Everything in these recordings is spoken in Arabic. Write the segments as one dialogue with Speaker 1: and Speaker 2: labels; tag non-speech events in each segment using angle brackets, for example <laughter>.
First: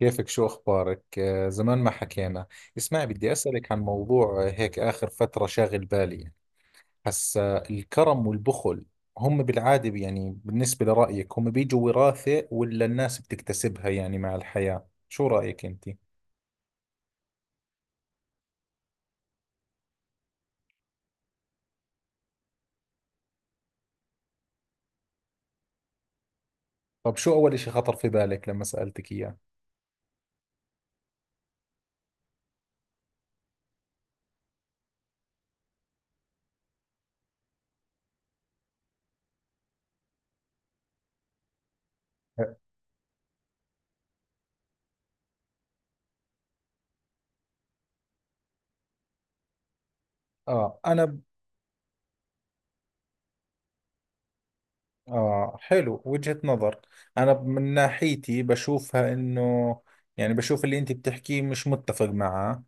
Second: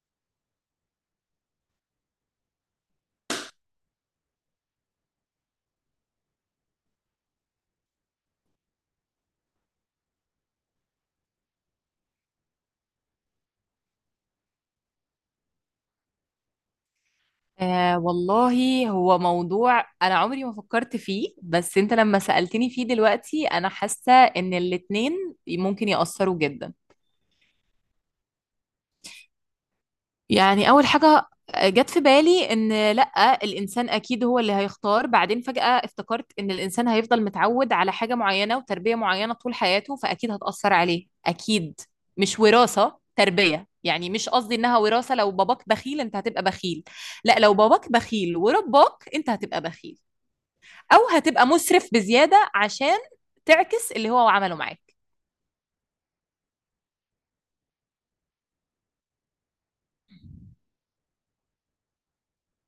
Speaker 1: كيفك؟ شو أخبارك؟ زمان ما حكينا. اسمعي، بدي أسألك عن موضوع. هيك آخر فترة شاغل بالي هسا الكرم والبخل. هم بالعادة، يعني بالنسبة لرأيك، هم بيجوا وراثة ولا الناس بتكتسبها يعني مع الحياة؟ شو رأيك أنت؟
Speaker 2: آه والله، هو موضوع أنا عمري ما فكرت فيه. بس أنت لما سألتني فيه دلوقتي أنا حاسة إن الاتنين ممكن يأثروا جدا.
Speaker 1: طب شو أول إشي خطر في بالك لما سألتك إياه؟
Speaker 2: يعني أول حاجة جت في بالي إن لأ الإنسان أكيد هو اللي هيختار. بعدين فجأة افتكرت إن الإنسان هيفضل متعود على حاجة معينة وتربية معينة طول حياته، فأكيد هتأثر عليه أكيد. مش وراثة، تربية. يعني مش قصدي إنها وراثة، لو باباك بخيل أنت هتبقى بخيل. لأ، لو باباك بخيل ورباك أنت هتبقى بخيل،
Speaker 1: آه
Speaker 2: او
Speaker 1: أنا.
Speaker 2: هتبقى مسرف بزياده عشان تعكس اللي هو عمله معاك.
Speaker 1: آه، حلو وجهة نظر. أنا من ناحيتي بشوفها إنه، يعني بشوف اللي أنت بتحكيه مش متفق معاه.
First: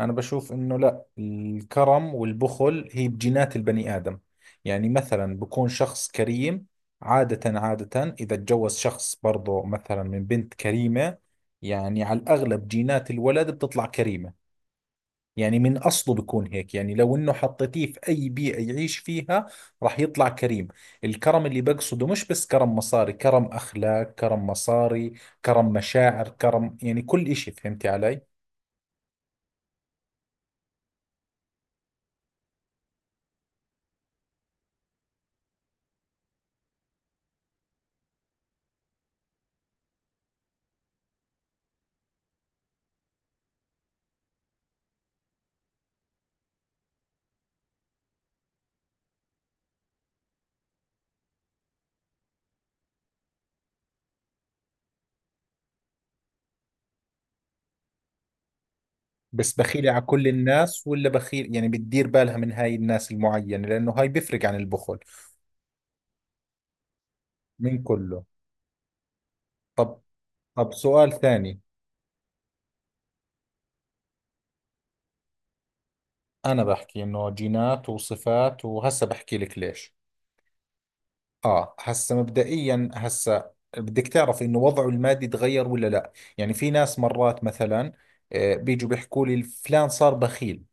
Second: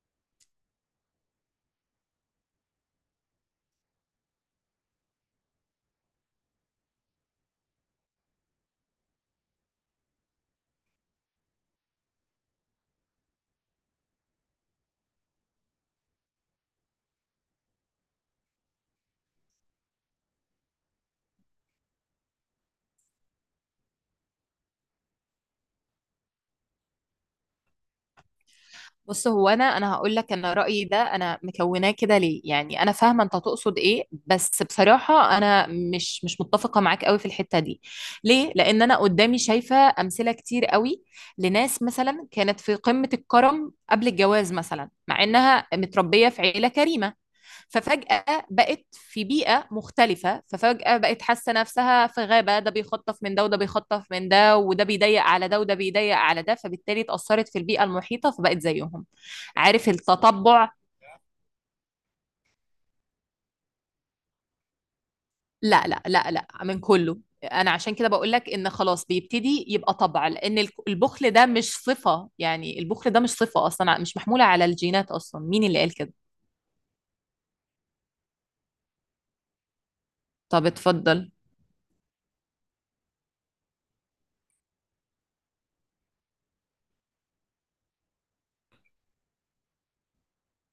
Speaker 1: أنا بشوف إنه لا، الكرم والبخل هي بجينات البني آدم. يعني مثلا بكون شخص كريم، عادة إذا تجوز شخص برضو مثلا من بنت كريمة، يعني على الأغلب جينات الولد بتطلع كريمة. يعني من أصله بيكون هيك، يعني لو إنه حطيتيه في أي بيئة يعيش فيها راح يطلع كريم. الكرم اللي بقصده مش بس كرم مصاري، كرم أخلاق، كرم مصاري، كرم مشاعر، كرم يعني كل إشي، فهمتي علي؟
Speaker 2: بص، هو انا هقول لك انا رايي ده، انا مكوناه كده. ليه؟ يعني انا فاهمه انت تقصد ايه، بس بصراحه انا مش متفقه معاك قوي في الحته دي. ليه؟ لان انا قدامي شايفه امثله كتير قوي، لناس مثلا كانت في قمه الكرم قبل الجواز، مثلا مع انها متربيه في عيله كريمه، ففجأة بقت في بيئة مختلفة، ففجأة بقت حاسة نفسها في غابة، ده بيخطف من ده وده بيخطف من ده وده بيضيق على ده وده بيضيق على ده، فبالتالي اتأثرت في البيئة المحيطة فبقت زيهم.
Speaker 1: بس
Speaker 2: عارف؟
Speaker 1: بخيلة على كل
Speaker 2: التطبع.
Speaker 1: الناس ولا بخيل، يعني بتدير بالها من هاي الناس المعينة؟ لأنه هاي بيفرق عن البخل.
Speaker 2: لا لا لا لا، من كله. انا
Speaker 1: من
Speaker 2: عشان كده
Speaker 1: كله.
Speaker 2: بقول لك ان خلاص بيبتدي يبقى
Speaker 1: طب
Speaker 2: طبع، لان
Speaker 1: طب سؤال
Speaker 2: البخل ده
Speaker 1: ثاني.
Speaker 2: مش صفة. يعني البخل ده مش صفة اصلا، مش محمولة على الجينات اصلا. مين اللي قال كده؟
Speaker 1: أنا بحكي إنه جينات وصفات، وهسه بحكي لك ليش.
Speaker 2: طب اتفضل.
Speaker 1: اه، هسه مبدئيا، هسه بدك تعرف انه وضعه المادي تغير ولا لا. يعني في ناس مرات مثلا بيجوا بيحكوا لي فلان صار بخيل.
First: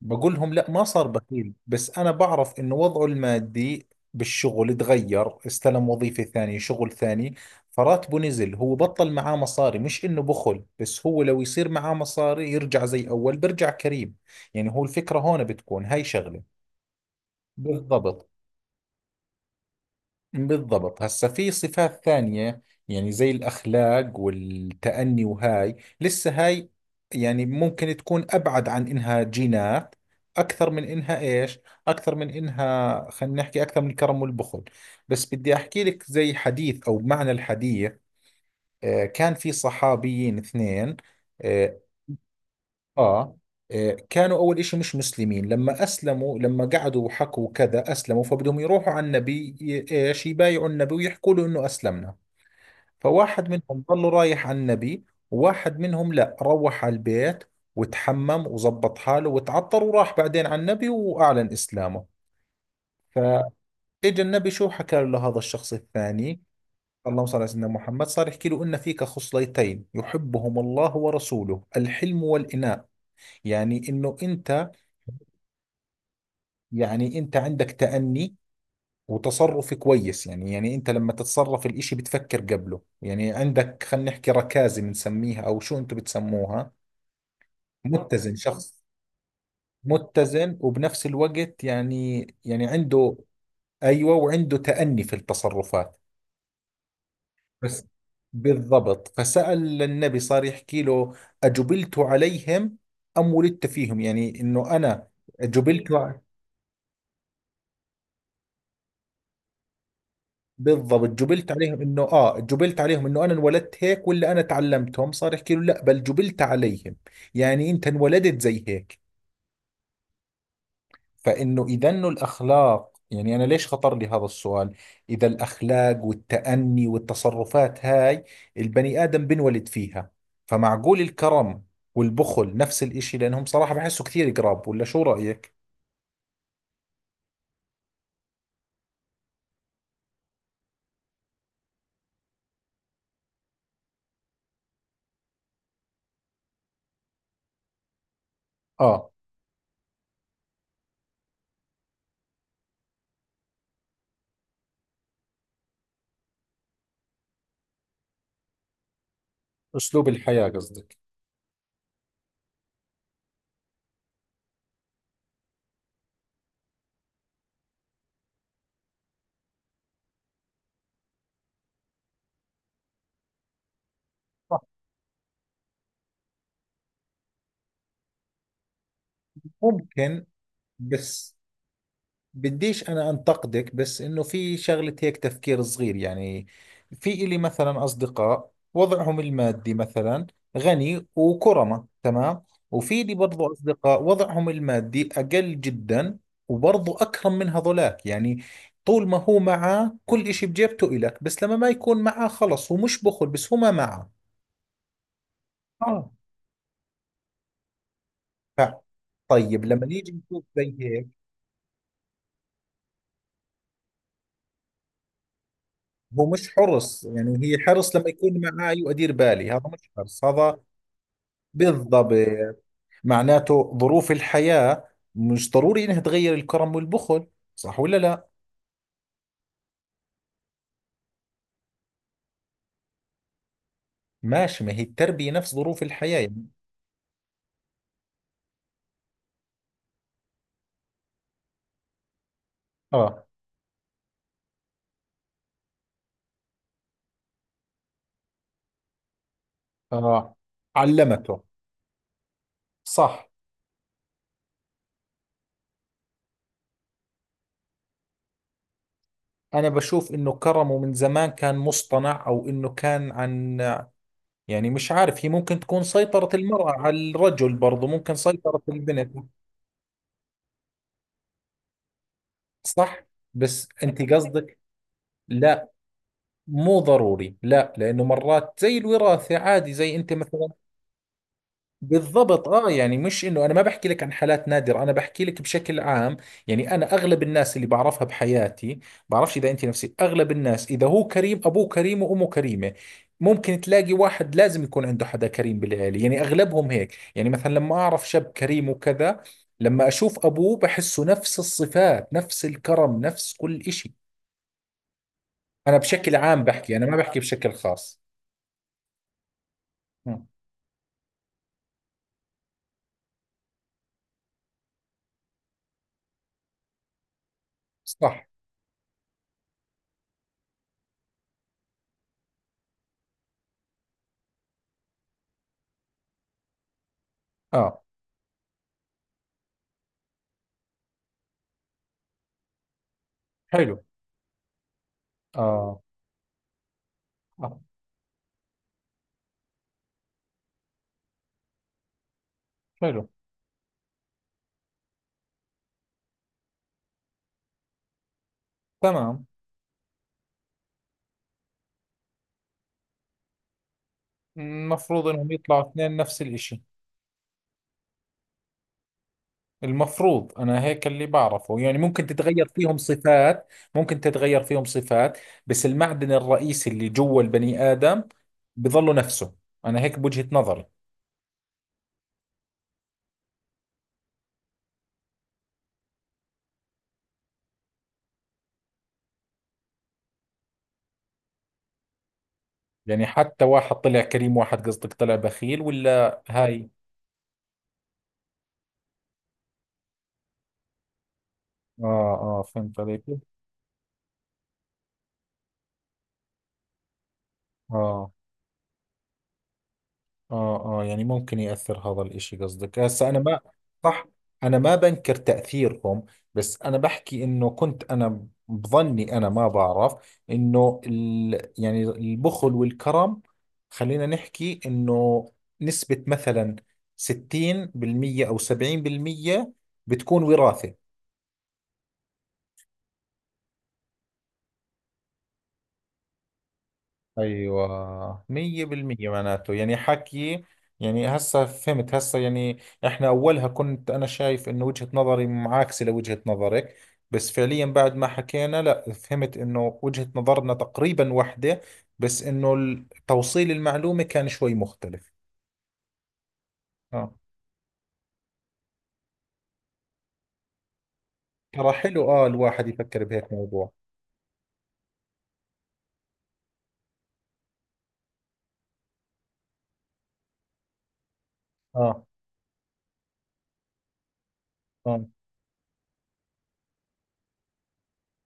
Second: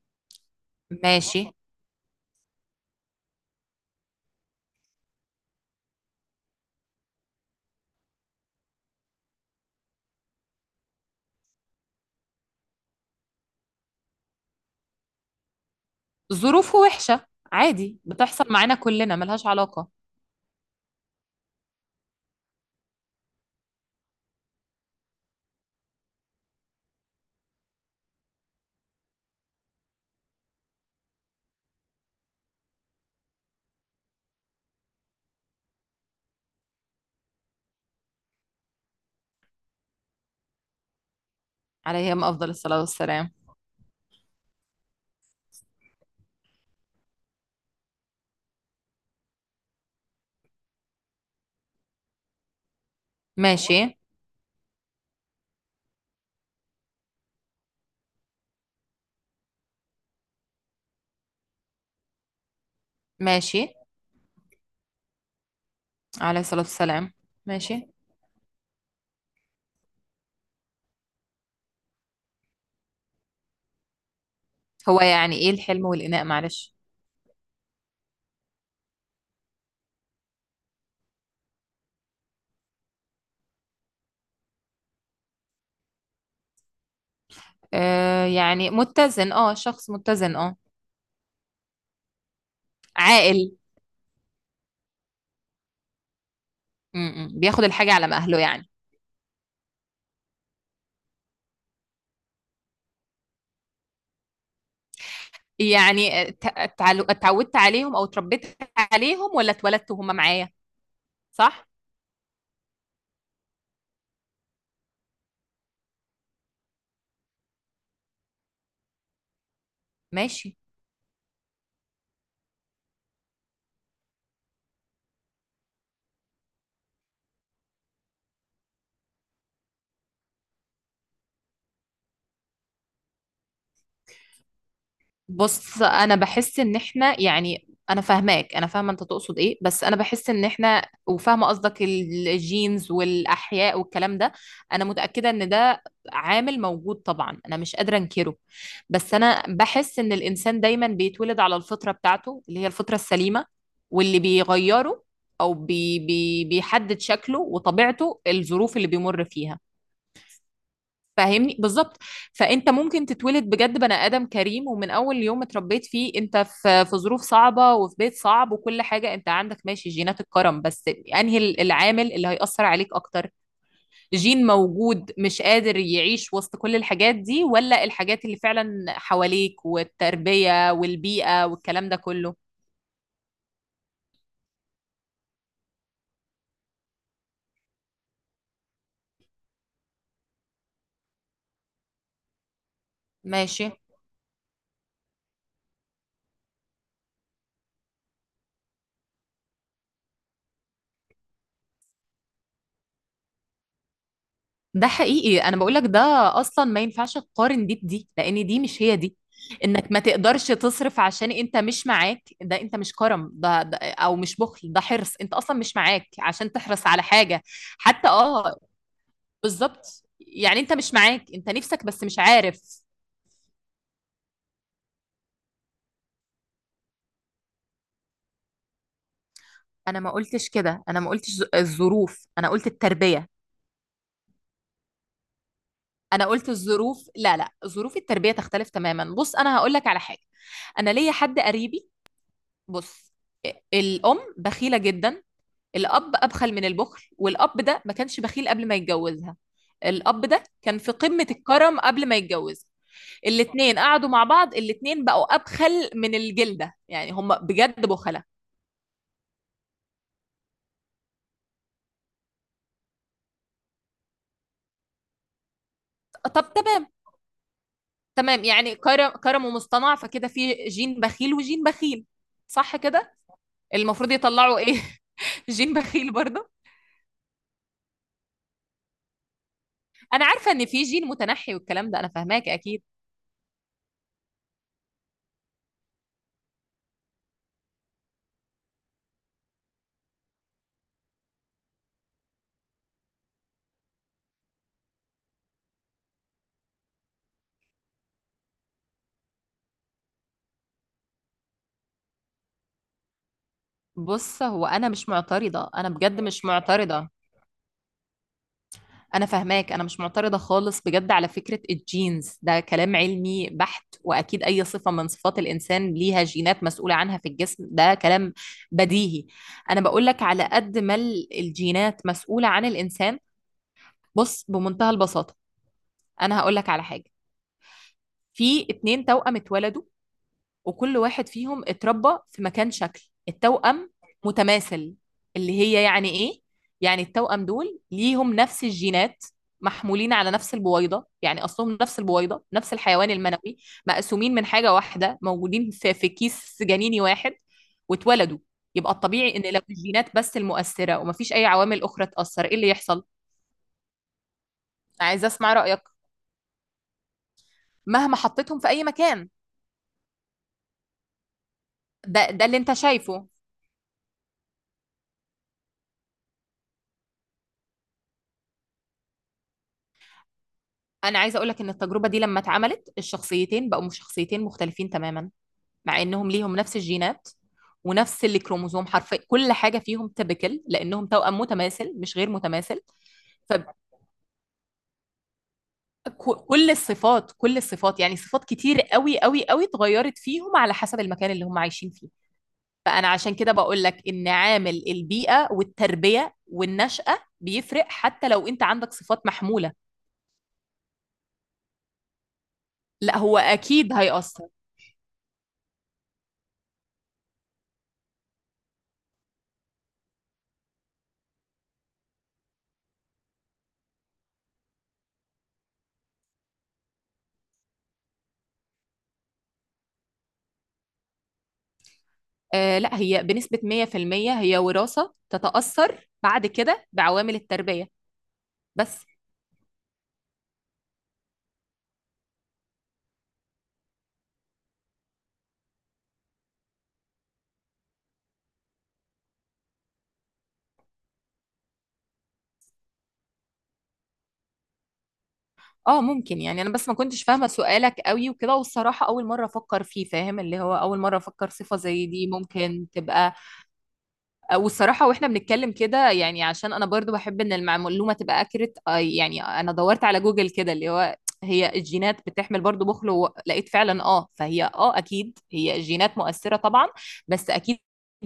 Speaker 1: بقول لهم لا، ما صار
Speaker 2: ماشي.
Speaker 1: بخيل، بس انا بعرف انه وضعه المادي بالشغل تغير، استلم وظيفة ثانية، شغل ثاني، فراتبه نزل، هو بطل معاه مصاري. مش انه بخل، بس هو لو يصير معاه مصاري يرجع زي اول، برجع كريم. يعني هو الفكرة هون بتكون هاي شغلة.
Speaker 2: ظروفه وحشة، عادي،
Speaker 1: بالضبط
Speaker 2: بتحصل معانا كلنا، ملهاش علاقة.
Speaker 1: بالضبط هسا في صفات ثانية، يعني زي الأخلاق والتأني، وهاي لسه هاي يعني ممكن تكون أبعد عن إنها جينات. أكثر من إنها إيش؟ أكثر من إنها، خلينا نحكي، أكثر من الكرم والبخل. بس بدي أحكي لك زي حديث أو معنى الحديث. كان في صحابيين اثنين. آه،
Speaker 2: عليهم أفضل الصلاة والسلام.
Speaker 1: آه. كانوا أول إشي مش مسلمين، لما أسلموا، لما قعدوا وحكوا كذا أسلموا، فبدهم يروحوا على النبي إيش يبايعوا النبي ويحكوا له إنه أسلمنا. فواحد
Speaker 2: ماشي.
Speaker 1: منهم ضلوا رايح على النبي، وواحد منهم لا، روح على البيت وتحمم وزبط حاله وتعطر وراح بعدين على النبي وأعلن إسلامه.
Speaker 2: ماشي.
Speaker 1: فإجا النبي شو حكى له هذا الشخص
Speaker 2: عليه
Speaker 1: الثاني؟
Speaker 2: الصلاة والسلام.
Speaker 1: اللهم صل على سيدنا
Speaker 2: ماشي.
Speaker 1: محمد. صار يحكي له إن فيك خصلتين يحبهم الله ورسوله: الحلم والإناء. يعني إنه أنت،
Speaker 2: هو يعني إيه الحلم والإناء؟ معلش.
Speaker 1: يعني انت عندك تأني وتصرف كويس، يعني يعني انت لما تتصرف الاشي بتفكر قبله. يعني عندك، خلينا نحكي ركازة بنسميها، او شو انتم بتسموها؟
Speaker 2: آه،
Speaker 1: متزن،
Speaker 2: يعني
Speaker 1: شخص
Speaker 2: متزن، اه، شخص متزن، اه.
Speaker 1: متزن، وبنفس الوقت يعني يعني عنده،
Speaker 2: عاقل.
Speaker 1: ايوه، وعنده تأني في التصرفات.
Speaker 2: م -م. بياخد
Speaker 1: بس.
Speaker 2: الحاجة على ما أهله يعني.
Speaker 1: بالضبط. فسأل النبي، صار يحكي له: أجبلت عليهم أم ولدت فيهم؟ يعني إنه أنا جبلت.
Speaker 2: يعني اتعودت عليهم أو اتربيت عليهم، ولا اتولدت وهم معايا؟
Speaker 1: بالضبط، جبلت
Speaker 2: صح.
Speaker 1: عليهم انه، اه، جبلت عليهم انه انا انولدت هيك ولا انا تعلمتهم. صار يحكي له لا بل جبلت عليهم. يعني انت انولدت زي هيك.
Speaker 2: ماشي.
Speaker 1: فانه اذا انه الاخلاق، يعني انا ليش خطر لي هذا السؤال، اذا الاخلاق والتأني والتصرفات هاي البني ادم بنولد فيها، فمعقول الكرم والبخل نفس الاشي، لانهم صراحة بحسوا كثير قراب، ولا شو رأيك؟
Speaker 2: بص، انا بحس ان احنا، يعني انا فاهماك، انا فاهمه انت تقصد ايه، بس انا بحس ان احنا، وفاهمه قصدك الجينز والاحياء والكلام ده. انا متاكده ان ده عامل موجود طبعا، انا مش قادره انكره.
Speaker 1: اه،
Speaker 2: بس انا بحس ان الانسان دايما بيتولد على الفطره بتاعته، اللي هي الفطره السليمه، واللي بيغيره او بي بي بيحدد شكله وطبيعته الظروف اللي بيمر فيها.
Speaker 1: اسلوب الحياة قصدك.
Speaker 2: فاهمني بالظبط. فانت ممكن تتولد بجد بني ادم كريم، ومن اول يوم اتربيت فيه انت في ظروف صعبه وفي بيت صعب وكل حاجه، انت عندك ماشي جينات الكرم، بس انهي العامل اللي هيأثر عليك اكتر؟ جين
Speaker 1: صح.
Speaker 2: موجود مش قادر يعيش وسط كل الحاجات دي، ولا الحاجات اللي فعلا حواليك
Speaker 1: ممكن.
Speaker 2: والتربيه
Speaker 1: بس
Speaker 2: والبيئه والكلام ده كله؟
Speaker 1: بديش أنا أنتقدك، بس إنه في شغلة هيك، تفكير صغير يعني، في إلي مثلا أصدقاء وضعهم المادي مثلا غني وكرمة تمام، وفي لي برضو
Speaker 2: ماشي.
Speaker 1: أصدقاء وضعهم المادي أقل جدا، وبرضو أكرم من هذولاك. يعني طول ما هو معاه كل إشي بجيبته إلك، بس لما ما يكون معاه خلص، هو مش بخل، بس هو ما معاه.
Speaker 2: ده حقيقي، انا بقول لك ده.
Speaker 1: اه.
Speaker 2: اصلا ما ينفعش تقارن دي بدي، لان دي
Speaker 1: ف-
Speaker 2: مش هي دي.
Speaker 1: طيب لما
Speaker 2: انك ما
Speaker 1: نيجي نشوف
Speaker 2: تقدرش
Speaker 1: زي
Speaker 2: تصرف
Speaker 1: هيك.
Speaker 2: عشان انت مش معاك، ده انت مش كرم، ده او مش بخل، ده حرص. انت اصلا مش معاك
Speaker 1: هو
Speaker 2: عشان
Speaker 1: مش
Speaker 2: تحرص على
Speaker 1: حرص،
Speaker 2: حاجة.
Speaker 1: يعني هي حرص لما
Speaker 2: حتى
Speaker 1: يكون
Speaker 2: اه،
Speaker 1: معي وأدير بالي، هذا مش
Speaker 2: بالظبط،
Speaker 1: حرص هذا.
Speaker 2: يعني انت مش معاك، انت نفسك بس
Speaker 1: بالضبط.
Speaker 2: مش عارف.
Speaker 1: معناته ظروف الحياة مش ضروري انها تغير الكرم والبخل. صح ولا لا؟
Speaker 2: انا ما قلتش كده. انا ما قلتش الظروف، انا قلت التربية.
Speaker 1: ماشي، ما هي التربية نفس ظروف الحياة
Speaker 2: انا
Speaker 1: يعني.
Speaker 2: قلت الظروف، لا لا، ظروف التربية تختلف تماما. بص انا هقول لك على حاجة. انا ليا حد قريبي. بص،
Speaker 1: اه.
Speaker 2: الأم بخيلة جدا، الأب أبخل من البخل، والأب ده ما كانش بخيل قبل ما يتجوزها. الأب
Speaker 1: اه،
Speaker 2: ده كان في قمة
Speaker 1: علمته.
Speaker 2: الكرم قبل ما يتجوز.
Speaker 1: صح.
Speaker 2: الاتنين قعدوا مع بعض، الاتنين بقوا أبخل من الجلدة، يعني هم بجد بخلة.
Speaker 1: انا بشوف انه كرمه من زمان كان مصطنع، او انه كان عن، يعني مش عارف، هي ممكن تكون سيطرة
Speaker 2: طب
Speaker 1: المرأة
Speaker 2: تمام.
Speaker 1: على الرجل برضه، ممكن
Speaker 2: تمام،
Speaker 1: سيطرة
Speaker 2: يعني كرم
Speaker 1: البنت.
Speaker 2: كرم ومصطنع، فكده في جين بخيل وجين بخيل. صح
Speaker 1: صح.
Speaker 2: كده؟
Speaker 1: بس
Speaker 2: المفروض
Speaker 1: انت
Speaker 2: يطلعوا
Speaker 1: قصدك.
Speaker 2: ايه؟ <laughs>
Speaker 1: لا،
Speaker 2: جين بخيل برضه.
Speaker 1: مو ضروري لا، لانه مرات زي الوراثة عادي، زي انت
Speaker 2: انا
Speaker 1: مثلا.
Speaker 2: عارفه ان في جين متنحي والكلام ده، انا
Speaker 1: بالضبط،
Speaker 2: فاهماك
Speaker 1: اه.
Speaker 2: اكيد.
Speaker 1: يعني مش انه انا ما بحكي لك عن حالات نادرة، انا بحكي لك بشكل عام. يعني انا اغلب الناس اللي بعرفها بحياتي، بعرفش اذا انت نفسي، اغلب الناس اذا هو كريم ابوه كريم وامه كريمة. ممكن تلاقي واحد لازم يكون عنده حدا كريم بالعيلة، يعني اغلبهم هيك. يعني مثلا لما اعرف شاب كريم وكذا، لما اشوف ابوه بحسه نفس الصفات، نفس الكرم، نفس كل اشي.
Speaker 2: بص، هو انا مش معترضه،
Speaker 1: انا
Speaker 2: انا
Speaker 1: بشكل
Speaker 2: بجد
Speaker 1: عام
Speaker 2: مش
Speaker 1: بحكي، انا ما
Speaker 2: معترضه.
Speaker 1: بحكي بشكل خاص.
Speaker 2: أنا فاهماك، أنا مش
Speaker 1: مم.
Speaker 2: معترضة خالص بجد. على فكرة الجينز ده كلام علمي بحت، وأكيد أي صفة من صفات الإنسان ليها جينات مسؤولة عنها في الجسم. ده
Speaker 1: صح.
Speaker 2: كلام بديهي. أنا بقولك على قد ما الجينات مسؤولة عن الإنسان. بص، بمنتهى البساطة، أنا هقولك على حاجة.
Speaker 1: اه.
Speaker 2: في اتنين توأم اتولدوا، وكل واحد فيهم اتربى في مكان. شكل
Speaker 1: حلو.
Speaker 2: التوأم متماثل، اللي
Speaker 1: اه.
Speaker 2: هي يعني ايه؟ يعني التوأم
Speaker 1: آه،
Speaker 2: دول ليهم نفس الجينات، محمولين على نفس البويضة، يعني أصلهم نفس البويضة، نفس
Speaker 1: حلو.
Speaker 2: الحيوان المنوي، مقسومين من حاجة واحدة، موجودين في, كيس جنيني واحد واتولدوا. يبقى
Speaker 1: تمام،
Speaker 2: الطبيعي إن لو الجينات بس المؤثرة ومفيش أي عوامل أخرى تأثر، إيه اللي يحصل؟
Speaker 1: المفروض
Speaker 2: عايزة
Speaker 1: انهم
Speaker 2: أسمع
Speaker 1: يطلعوا
Speaker 2: رأيك.
Speaker 1: اثنين نفس الاشي.
Speaker 2: مهما حطيتهم في أي مكان.
Speaker 1: المفروض، انا هيك اللي بعرفه، يعني ممكن
Speaker 2: ده
Speaker 1: تتغير
Speaker 2: اللي أنت
Speaker 1: فيهم
Speaker 2: شايفه.
Speaker 1: صفات. ممكن تتغير فيهم صفات، بس المعدن الرئيسي اللي جوا البني ادم بظله نفسه. انا هيك بوجهة نظري.
Speaker 2: انا عايزه اقول لك ان التجربه دي لما اتعملت الشخصيتين بقوا شخصيتين مختلفين تماما، مع انهم ليهم نفس الجينات ونفس الكروموزوم، حرفيا كل حاجه فيهم تبكل لانهم توأم متماثل مش غير متماثل.
Speaker 1: يعني حتى واحد طلع كريم واحد قصدك طلع بخيل، ولا هاي؟
Speaker 2: فكل الصفات، كل الصفات، يعني صفات كتير قوي قوي قوي اتغيرت فيهم على حسب المكان اللي هم
Speaker 1: اه.
Speaker 2: عايشين فيه.
Speaker 1: اه، فهمت عليك.
Speaker 2: فانا عشان كده بقول لك ان عامل البيئه والتربيه والنشأة بيفرق،
Speaker 1: اه.
Speaker 2: حتى لو انت عندك صفات محموله.
Speaker 1: اه اه، يعني ممكن يأثر هذا الاشي قصدك هسه،
Speaker 2: لا،
Speaker 1: انا
Speaker 2: هو
Speaker 1: ما.
Speaker 2: اكيد
Speaker 1: صح.
Speaker 2: هيأثر.
Speaker 1: انا ما بنكر تأثيرهم، بس انا بحكي انه كنت انا بظني، انا ما بعرف، انه ال يعني البخل والكرم، خلينا نحكي انه نسبة مثلا 60% او 70% بتكون وراثة.
Speaker 2: آه لا، هي بنسبة 100% هي وراثة، تتأثر بعد كده بعوامل التربية
Speaker 1: ايوه، مية
Speaker 2: بس.
Speaker 1: بالمية معناته يعني حكي. يعني هسا فهمت هسا، يعني احنا اولها كنت انا شايف انه وجهة نظري معاكسة لوجهة نظرك، بس فعليا بعد ما حكينا لا، فهمت انه وجهة نظرنا تقريبا واحدة، بس انه توصيل المعلومة كان شوي مختلف.
Speaker 2: اه، ممكن، يعني انا بس ما
Speaker 1: اه.
Speaker 2: كنتش فاهمة سؤالك قوي وكده، والصراحة اول مرة افكر فيه، فاهم؟ اللي هو اول مرة افكر
Speaker 1: ترى
Speaker 2: صفة زي
Speaker 1: حلو اه
Speaker 2: دي
Speaker 1: الواحد
Speaker 2: ممكن
Speaker 1: يفكر بهيك
Speaker 2: تبقى.
Speaker 1: موضوع.
Speaker 2: آه، والصراحة واحنا بنتكلم كده يعني، عشان انا برضو بحب ان المعلومة تبقى اكرت، يعني انا دورت على جوجل كده اللي هو هي
Speaker 1: اه.
Speaker 2: الجينات بتحمل برضو بخل، ولقيت فعلا. اه، فهي، اه،
Speaker 1: اه.
Speaker 2: اكيد هي الجينات مؤثرة طبعا، بس اكيد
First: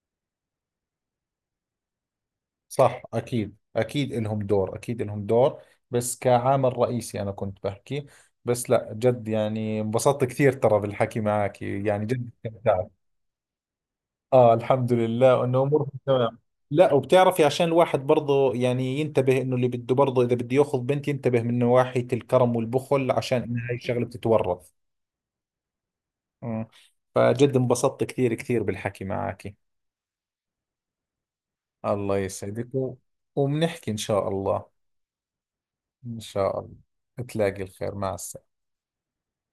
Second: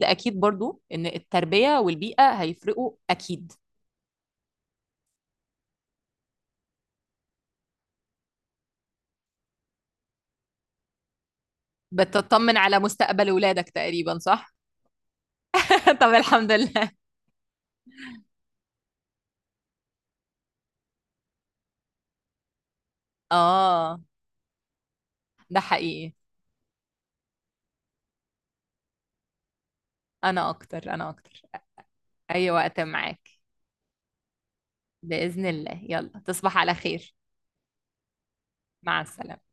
Speaker 2: اكيد برضو ان التربية والبيئة هيفرقوا
Speaker 1: صح.
Speaker 2: اكيد.
Speaker 1: أكيد أكيد إلهم دور، أكيد إلهم دور، بس كعامل رئيسي أنا كنت بحكي. بس لا جد يعني انبسطت كثير ترى بالحكي معك، يعني جد
Speaker 2: بتطمن على
Speaker 1: استمتعت.
Speaker 2: مستقبل ولادك تقريبا
Speaker 1: آه،
Speaker 2: صح؟
Speaker 1: الحمد لله إنه أمورك
Speaker 2: <laughs> طب
Speaker 1: تمام.
Speaker 2: الحمد
Speaker 1: لا،
Speaker 2: لله.
Speaker 1: وبتعرفي عشان الواحد برضه يعني ينتبه، إنه اللي بده برضه إذا بده ياخذ بنت ينتبه من نواحي الكرم والبخل، عشان إنها هاي
Speaker 2: اه
Speaker 1: الشغلة بتتورث.
Speaker 2: ده حقيقي.
Speaker 1: أمم. فجد انبسطت كثير كثير بالحكي معك.
Speaker 2: انا اكتر، انا اكتر.
Speaker 1: الله
Speaker 2: اي
Speaker 1: يسعدك
Speaker 2: وقت معاك.
Speaker 1: وبنحكي إن شاء الله.
Speaker 2: بإذن الله،
Speaker 1: إن
Speaker 2: يلا تصبح
Speaker 1: شاء
Speaker 2: على
Speaker 1: الله.
Speaker 2: خير.
Speaker 1: تلاقي الخير. مع السلامة.
Speaker 2: مع السلامة.